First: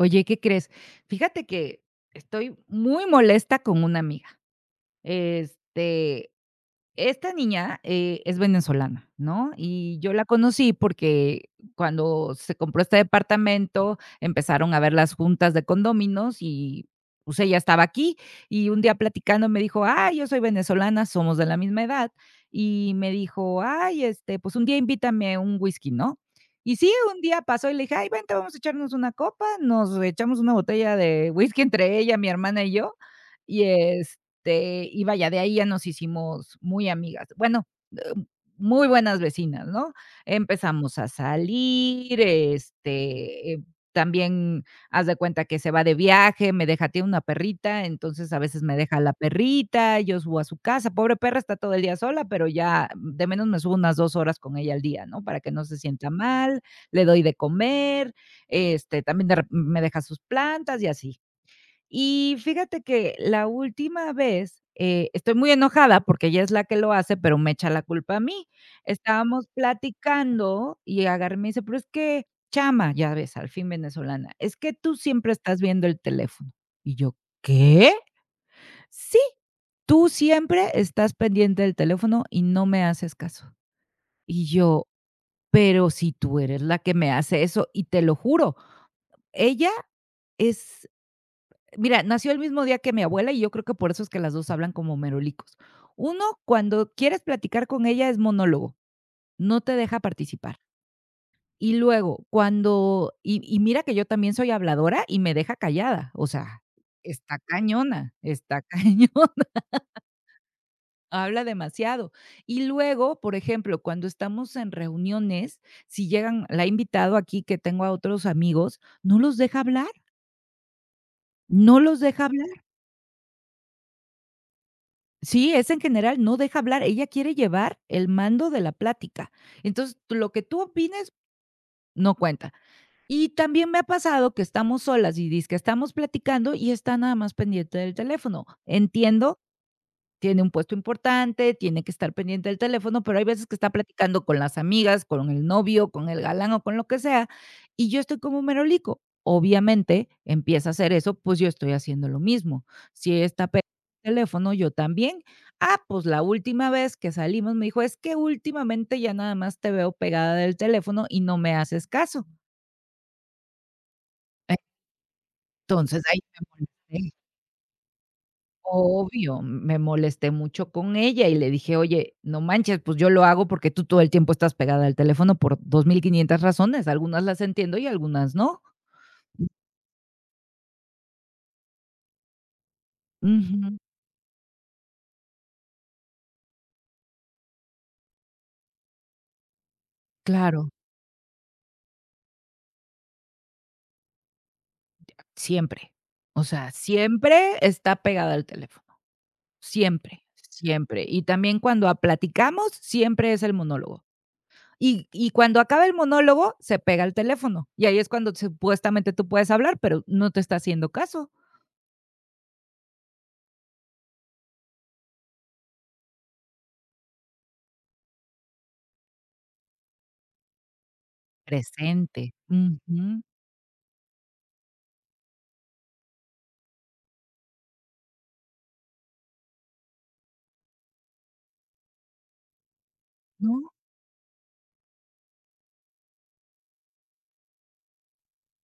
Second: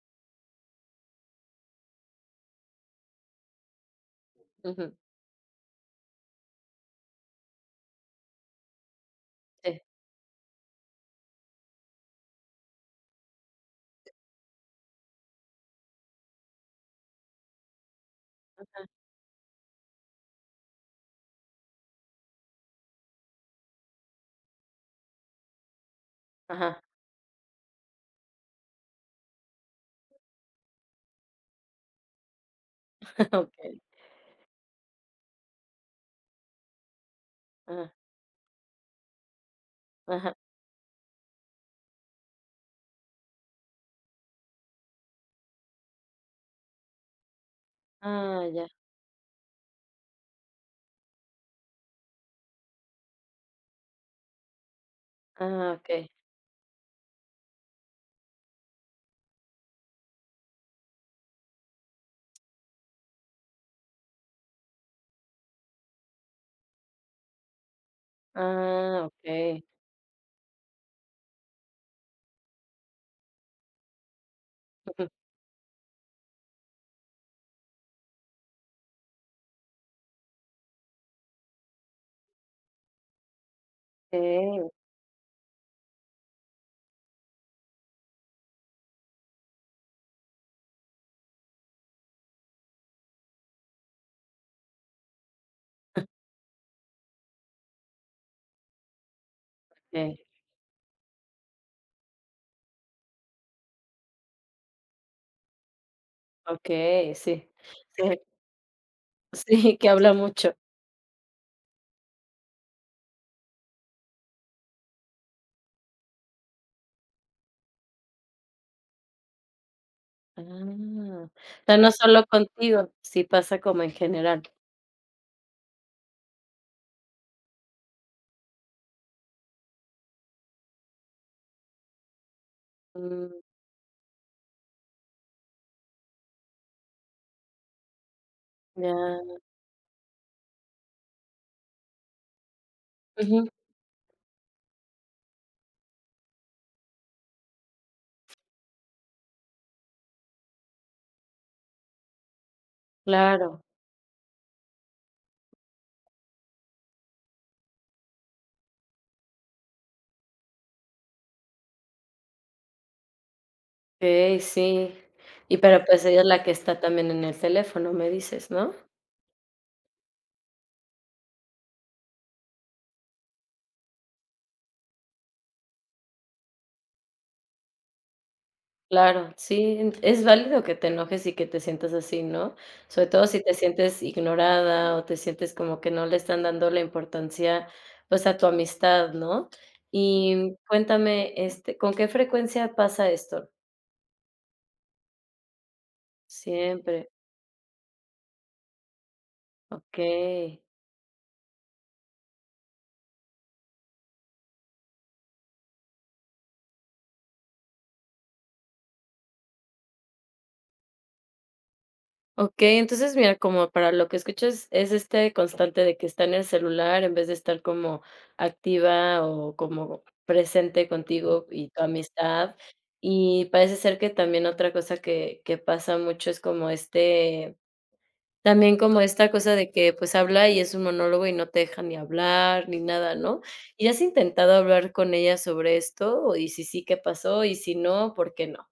Oye, ¿qué crees? Fíjate que estoy muy molesta con una amiga. Ujú. Este, esta niña, eh, es venezolana, ¿no? Sí. Y yo la conocí porque cuando se compró este departamento empezaron a haber las juntas de condóminos y, pues, ella estaba aquí y un Ajá. día platicando me dijo: "¡Ay!, yo soy venezolana", somos de la misma edad y me dijo: "¡Ay!, este, pues, un día invítame un whisky", ¿no? Y Ajá. sí, un día pasó y le dije: "¡Ay, vente! Vamos a echarnos una copa". Nos echamos una botella de whisky entre ella, mi hermana y yo. Y Okey. este, y vaya, de ahí ya nos hicimos muy amigas. Bueno, Ajá. muy buenas vecinas, ¿no? Ajá. Empezamos a salir, este, también haz de cuenta que se va de viaje, me deja tiene una perrita. Entonces, a Ah, veces ya. me deja la perrita, yo subo a su casa. Pobre perra, está todo el día sola, pero ya de menos me subo unas 2 horas con ella al día, ¿no? para que no Ah, se Okey. sienta mal. Le doy de comer, este, también de re me deja sus plantas y así. Y fíjate que la última vez, eh, estoy muy enojada porque ella es la que lo hace, pero me echa la culpa a mí. Ah, Estábamos Okey. platicando y agarra y me dice: "Pero es que chama", ya ves al fin venezolana, "es que tú Ujú. siempre estás viendo el teléfono" y yo: "¿Qué?", "Sí, tú siempre estás pendiente del teléfono y no me haces caso". Y [unintelligible] yo: "Pero si tú eres la que me hace eso" y te lo juro, ella es, mira, nació el mismo día que mi abuela y yo creo que por eso es que las dos hablan como merolicos. Uno, cuando quieres platicar con ella es monólogo. No te deja Okey. participar. Y luego cuando y y mira que yo también soy habladora y me deja callada. O sea, Okey, está sí, cañona, sí. está cañona. Sí, que habla mucho. Habla demasiado. Y luego, por ejemplo, cuando estamos en reuniones, si llegan la he invitado aquí que tengo a otros amigos, no los deja hablar. Ah, pero No no los solo deja hablar. contigo. Si pasa como en general. Sí, es en general no deja hablar, ella quiere llevar el mando de la plática. Entonces lo que tú opines, no cuenta. Y Mm. también me ha pasado que estamos solas y dizque estamos platicando y está nada más pendiente del teléfono. Meana. Entiendo, tiene un puesto importante, tiene que estar pendiente del teléfono, pero hay veces Ujú. que está platicando con las amigas, con el novio, con el galán o con lo que sea y yo estoy como un merolico. Obviamente empieza a hacer eso, pues yo estoy haciendo lo mismo. Si ella está Claro. pe teléfono yo también, ah, pues la última vez que salimos me dijo: "Es que últimamente ya nada más te veo pegada del teléfono y no me haces caso". Ey, E sí. Y, pero entonces pues ahí ella es la me que está también molesté. en el teléfono, me dices, ¿no? Obvio, m me molesté mucho con ella y le dije: "Oye, no manches. Pues yo lo hago porque tú todo el tiempo estás pegada al teléfono por 2500 razones. Algunas las entiendo y algunas no". Claro. Sí, n es válido que te enojes y que te sientas así, ¿no? Sobre todo si te Ujú. sientes ignorada o te sientes como que no le están dando la importancia, pues a tu amistad, ¿no? Y, mm, Claro. cuéntame, este, ¿con qué frecuencia pasa esto? Siempre, o sea, Siempre. siempre está pegada al teléfono, siempre, Okey siempre, y también cuando, ah, platicamos siempre es el monólogo y y cuando acaba el monólogo se pega al teléfono. Y ahí es cuando supuestamente tú puedes hablar, pero no te está haciendo caso. Okey, entonces, mira, como para lo que escuchas, es este constante de que está en el celular en vez de estar como activa o como presente contigo y tu Presente, amistad, ujú. y parece ser que también otra cosa que que pasa mucho es como, este, también como esta cosa de que, pues, habla y es un monólogo y no te deja ni hablar ni nada ¿no? No. Y has intentado hablar con ella sobre esto y sí, sí, ¿qué pasó? Y si no, ¿por qué no?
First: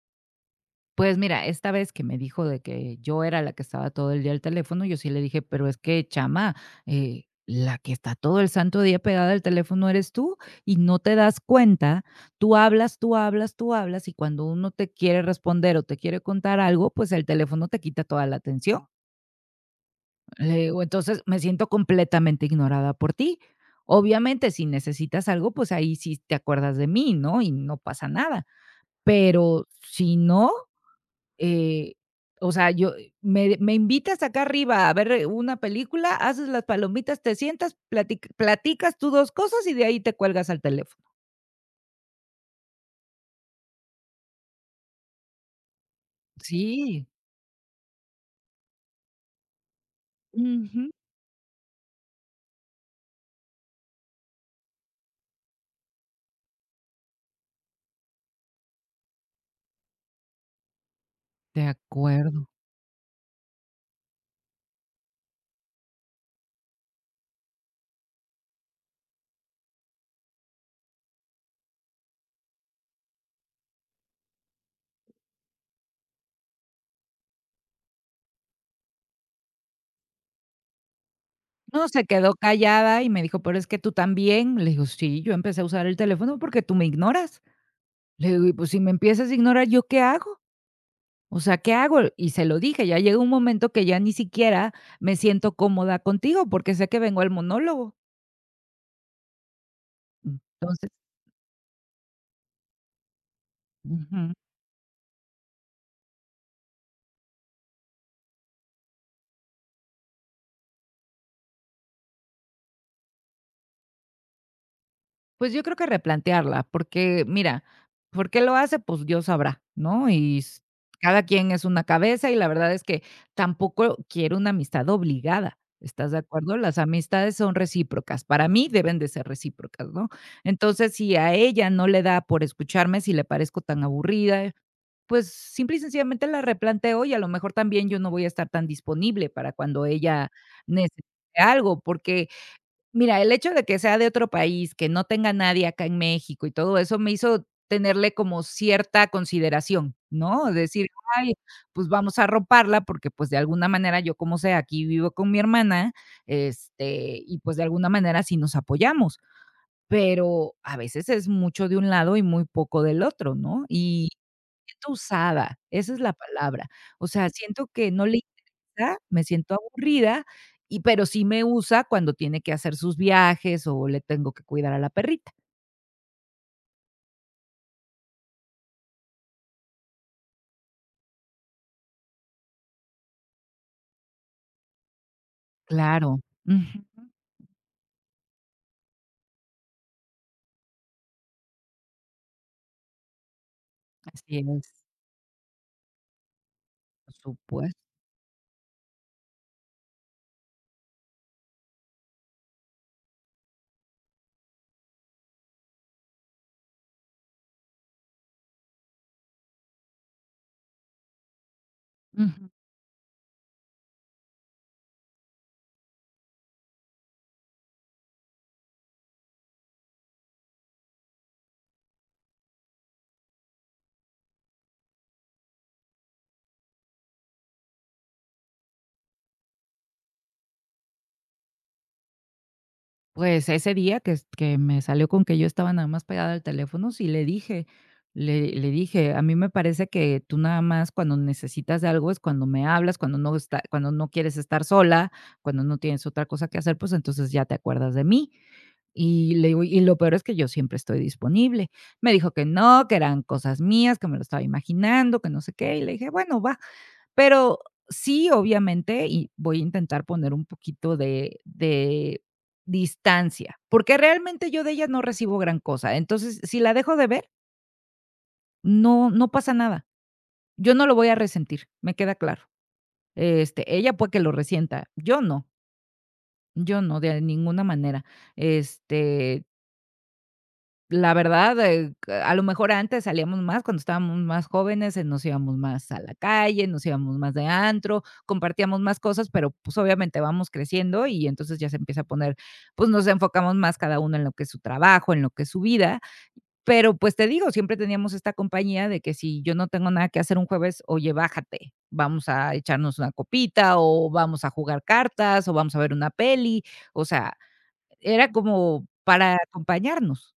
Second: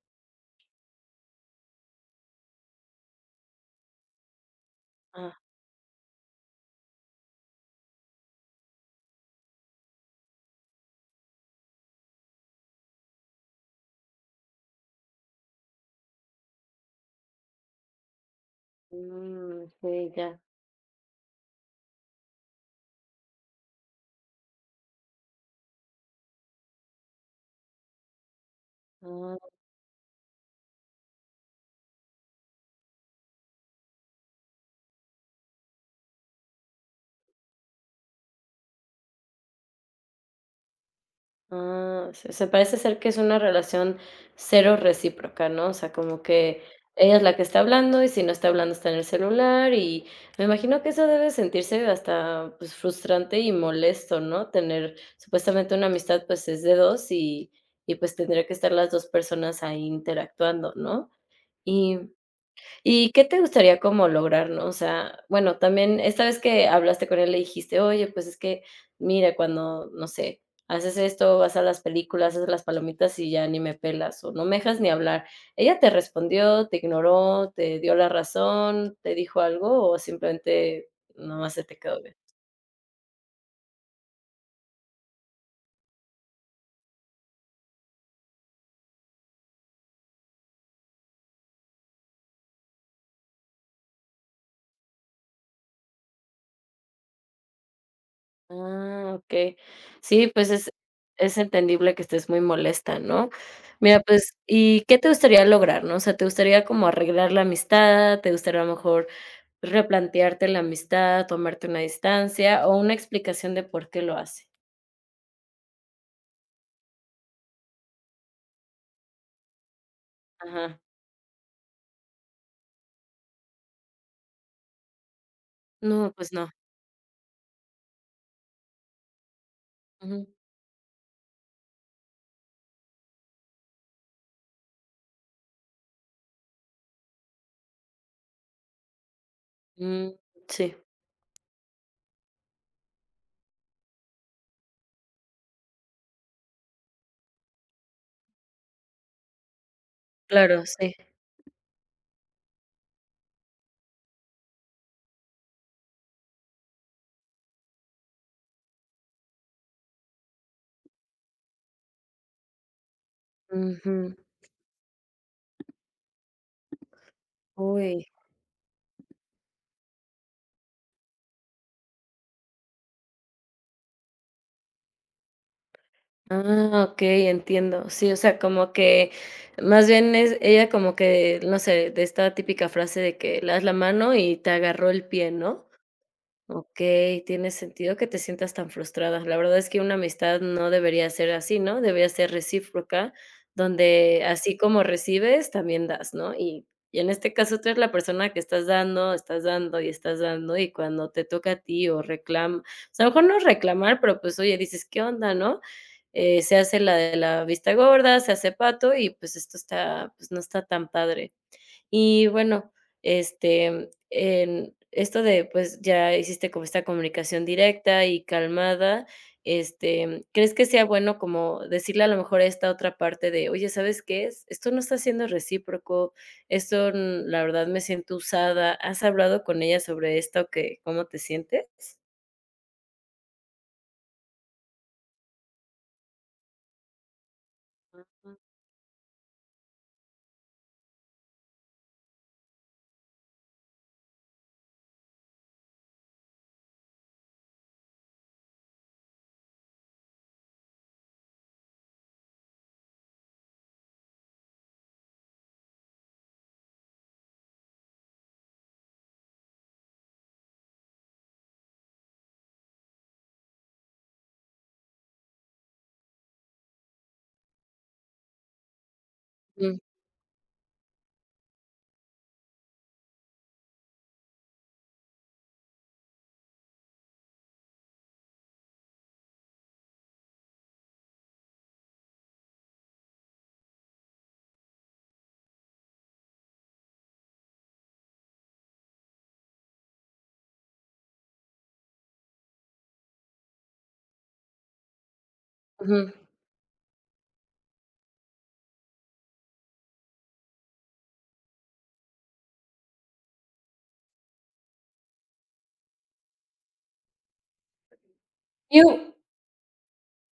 Pues, mira, esta vez que me dijo de que yo era la que estaba todo el día al teléfono, yo sí le Ajá. dije: "Pero es que chama, eh, la que está todo el santo día pegada al teléfono eres tú y no te das cuenta, tú hablas, tú hablas, tú hablas y cuando uno te quiere responder o te quiere contar algo, pues, el teléfono te quita toda la atención". Mm, sí, ya. Le digo, entonces, me siento completamente ignorada por ti. Obviamente, si necesitas algo, pues, ahí si te acuerdas de mí, ¿no? Y no pasa nada. Ah. Pero si no, eh, o sea, yo me me invitas acá arriba a ver una película, haces las palomitas, te sientas platic platicas tú dos cosas y de ahí te cuelgas al teléfono. Ah, se se parece ser que es una relación cero recíproca, ¿no? O sea, como que, Sí. ella es la que está hablando y si no está hablando, está en el celular y me imagino que Ujú. eso debe sentirse hasta, pues, frustrante y molesto, ¿no? Tener supuestamente una amistad, pues, es de 2 y y pues tendría que estar las 2 personas ahí interactuando, ¿no? De Y, mm, acuerdo. y ¿qué te gustaría como lograr?, ¿no? O sea, bueno, también esta vez que hablaste con ella le dijiste: "Oye, pues, es que mira, cuando, no sé, haces esto, vas a las películas, haces las palomitas y ya ni me pelas o no me dejas ni hablar". Ella, ¿te respondió? ¿Te ignoró? ¿Te dio la razón? ¿Te dijo algo o simplemente no más se te No quedó se viendo? quedó callada y me dijo: "Pero es que tú también" le digo: "Sí, yo empecé a usar el teléfono, porque tú me ignoras". Le digo: "Y, pues, si me empiezas a ignorar, ¿yo qué hago? O sea, ¿qué hago?". Y se lo dije. Ya llegó un momento que ya ni siquiera me siento cómoda contigo, porque sé que vengo al monólogo. Ah, okey. Sí, pues, es entonces es entendible que estés muy molesta, ¿no? Mira, Ujú. pues y, ¿qué te gustaría lograr?, ¿no? O sea, ¿te gustaría como arreglar la amistad? ¿Te gustaría a lo mejor replantearte la amistad, tomarte una distancia o una explicación de por qué lo hace? Pues yo creo que replantearla, porque, mira, ¿por qué lo hace?, pues Dios sabrá, ¿no?, y s Ajá. cada quien es una cabeza y la verdad es que tampoco quiero una amistad obligada, ¿estás No, de pues no. acuerdo?, las amistades son recíprocas, para mí deben de ser recíprocas, ¿no?, Ujú. entonces, si a ella no le da por escucharme, si le parezco tan aburrida, pues, simple y sencillamente la replanteo y a lo mejor también yo no voy a estar tan disponible para cuando Mm, ella sí. necesite algo, porque mira, el hecho de que sea de otro país, que no tenga nadie acá en México y todo eso, me hizo tenerle como cierta consideración, ¿no?, de Claro, decir: sí. "Ay, pues, vamos a arroparla", porque, pues, de alguna manera yo como sea aquí vivo con mi hermana, este, y pues, de alguna manera sí nos apoyamos, pero a veces es mucho de un lado y muy poco del otro, ¿no?, y Ujú. me siento usada, esa es la palabra, o sea, siento que no Uy. le interesa, me siento aburrida y pero sí me usa cuando tiene que hacer sus viajes o le tengo que cuidar a la perrita. Ah, okey, entiendo. Sí, o sea, como que más bien es ella como que, no sé, de esta típica frase de que: "Le das la mano y te agarró el pie", ¿no? Claro. Ujú. Okey, tiene sentido que te sientas tan frustrada. La verdad es que una amistad no debería ser así, ¿no? Debería ser recíproca donde Así así como es. recibes también das, ¿no? Y y en Por este caso, tú supues eres la persona que estás dando, estás dando y estás dando y cuando te toca a ti o reclam o sea a lo mejor no reclamar, pero, pues, oye, dices: "¿Qué onda?", ¿no? Eh, se hace la de la vista gorda, se hace pato y, pues, esto está, pues, no está tan padre. Y Ujú. bueno, este, en esto de, pues, ya hiciste como esta comunicación directa y calmada. Este, em, ¿crees que sea bueno como decirle a lo mejor esta otra parte de: "Oye, ¿sabes qué es? Esto no está siendo recíproco. Esto, um, la verdad, me siento usada". ¿Has hablado con ella sobre esto que cómo te sientes? Pues, ese día que s que me salió con que yo estaba nada más pegada al teléfono sí le dije. Ujú. Le le dije: "A mí me parece que tú nada más cuando necesitas algo es cuando me hablas cuando no está cuando no quieres estar sola, cuando no tienes otra cosa que hacer, pues, entonces ya te acuerdas de mí". Y le digo: "Y lo peor es que yo siempre estoy disponible". Me dijo que no, que eran cosas mías, que me lo estaba imaginando, que no sé qué y le dije: "Bueno, va". Pero, sí, obviamente, y voy a intentar poner un poquito de de distancia, porque realmente yo de ella no recibo gran cosa. Entonces si la dejo de ver No, no pasa nada. Yo no lo voy a resentir. Me queda claro, este, ella puede que lo resienta. Yo no. Yo no, de ninguna manera, este La verdad, eh, a lo mejor antes salíamos más cuando estábamos más jóvenes, eh, nos íbamos más a la calle, nos íbamos más de antro, compartíamos más cosas, pero, pues, obviamente vamos creciendo y entonces ya se empieza a poner, pues, nos enfocamos más cada uno en lo que es su trabajo, en lo que es su vida. Ujú. Pero, pues, te digo, siempre teníamos esta compañía de que si yo no tengo nada que hacer un jueves: "Oye, bájate, vamos a echarnos una copita o vamos a jugar cartas o vamos a ver una peli", o sea, era como [unintelligible] para acompañarnos.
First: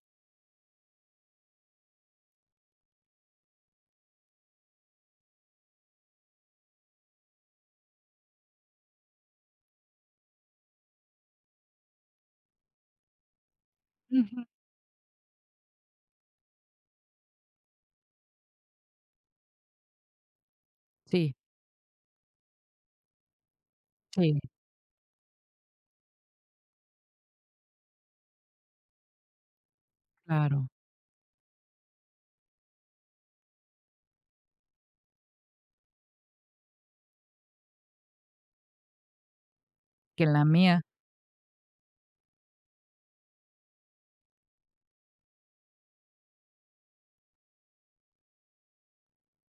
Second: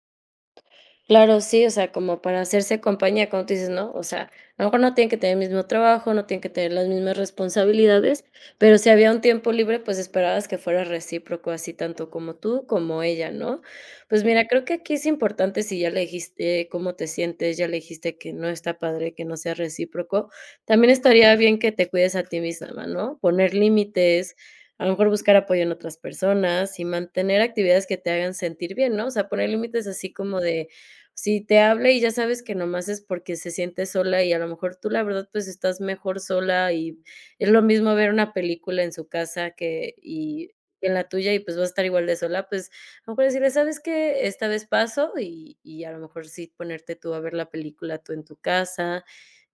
Claro. Sí, o sea, como para hacerse compañía, como tú dices, ¿no? O sea, a lo mejor no tienen que tener el mismo trabajo. No tienen que tener las mismas responsabilidades. Pero si había un tiempo libre, pues, esperabas que fuera recíproco, así tanto como tú, como ella, ¿no? Pues, Ujú. mira, creo que aquí es importante. Si ya le dijiste cómo te sientes. Ya le dijiste que no está padre que no sea recíproco, también Sí. estaría bien que te cuides a ti misma, ¿no? Poner límites, Sí. a lo mejor buscar apoyo en otras personas y mantener actividades que te hagan sentir bien, ¿no? O sea, poner límites así como Claro. de si te habla y ya sabes que nomás es porque se siente sola y a lo mejor tú, la verdad, pues, estás mejor sola y es lo mismo ver una película en su casa que Que la y mía en la tuya y, pues, vas a estar igual de sola. Pues, a lo mejor decirle: "¿Sabes que? esta vez paso" y y a lo mejor sí ponerte tú a ver la película tú en tu casa.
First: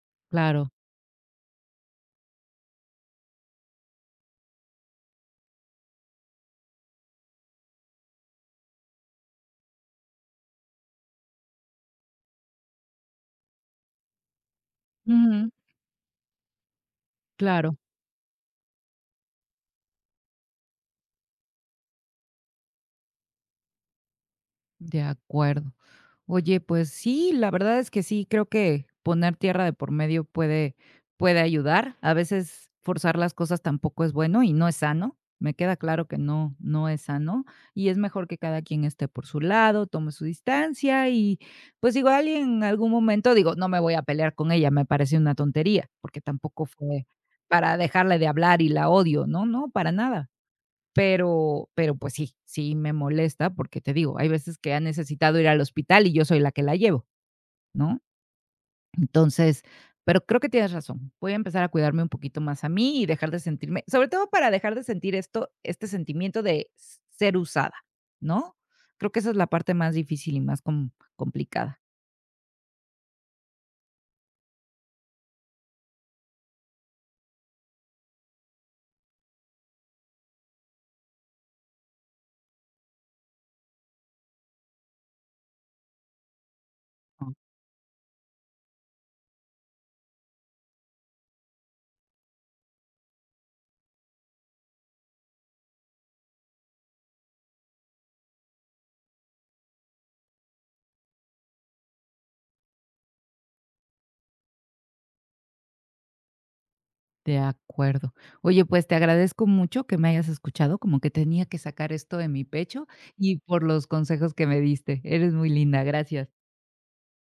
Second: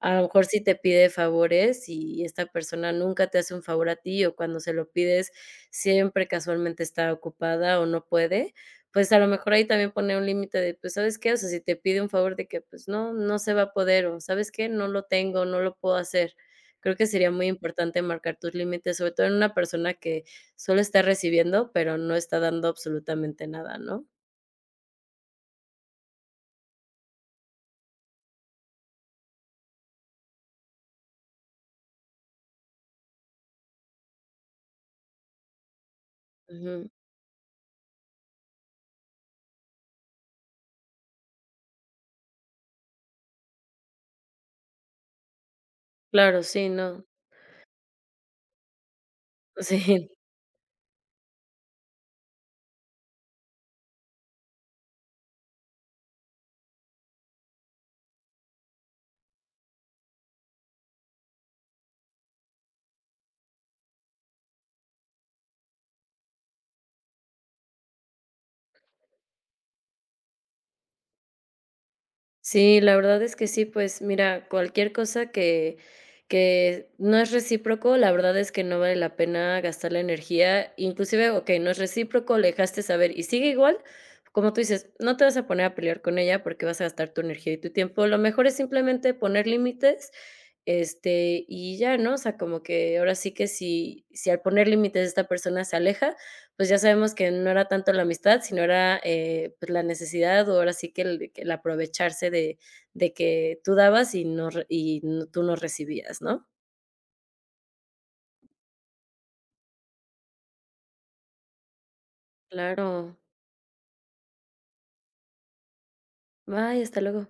A lo mejor sí Claro. te pide favores y esta persona nunca te hace un favor a ti o cuando se lo pides, siempre casualmente está ocupada o no puede. Pues, a lo mejor ahí también poner un límite de, pues, ¿sabes qué? O sea, si te pide un favor, de que, pues, no, no se va a poder o, ¿sabes qué?, no lo tengo o Ujú. no lo puedo hacer. Creo que sería muy Claro. importante marcar tus límites, sobre todo en una persona que solo está recibiendo, pero no está dando absolutamente nada, ¿no? De acuerdo. Oye, pues sí, la verdad es que sí. Creo que poner tierra de por medio puede puede ayudar. A veces forzar las cosas tampoco es bueno y no es sano. Me queda claro que no, no Ujú. es sano y es mejor que cada quien esté por su lado, tome su distancia y, pues, digo alguien en algún momento digo, no me voy a pelear con ella, me parece una tontería, porque Claro, tampoco sí, fue no. para dejarle de hablar y la odio. No, no, para Sí. nada. Pero, pero, pues sí, sí me molesta, porque te digo, hay veces que ha necesitado ir al hospital y yo soy la que la llevo, ¿no? Entonces, pero creo que tienes razón. Voy a empezar a cuidarme un poquito más a mí y dejar de sentirme sobre todo para dejar de sentir esto, este sentimiento de s ser usada, ¿no? Creo que esa es la parte más difícil y más com complicada. Sí, la verdad es que sí. Pues, mira, cualquier cosa que que no es recíproco, la verdad es que no vale la pena gastar la energía, inclusive, okey no es recíproco. Le dejaste saber y sigue igual, como tú dices, no te vas a poner a pelear con ella, porque vas a gastar tu Oh. energía y tu tiempo. Lo mejor es simplemente poner límites, este, y ya ¿no? O sea, como que ahora sí que si si al poner límites esta persona se aleja, pues, ya sabemos que no era tanto la amistad, sino era, eh, pues, la necesidad o ahora sí que el el aprovecharse de de que tú dabas y no re y no tú no recibías, ¿no? De acuerdo. Oye, pues, te agradezco mucho que me hayas escuchado como que tenía que sacar esto de mi pecho Claro. y por los consejos que me diste. Eres muy linda. Gracias. Bye. Hasta luego.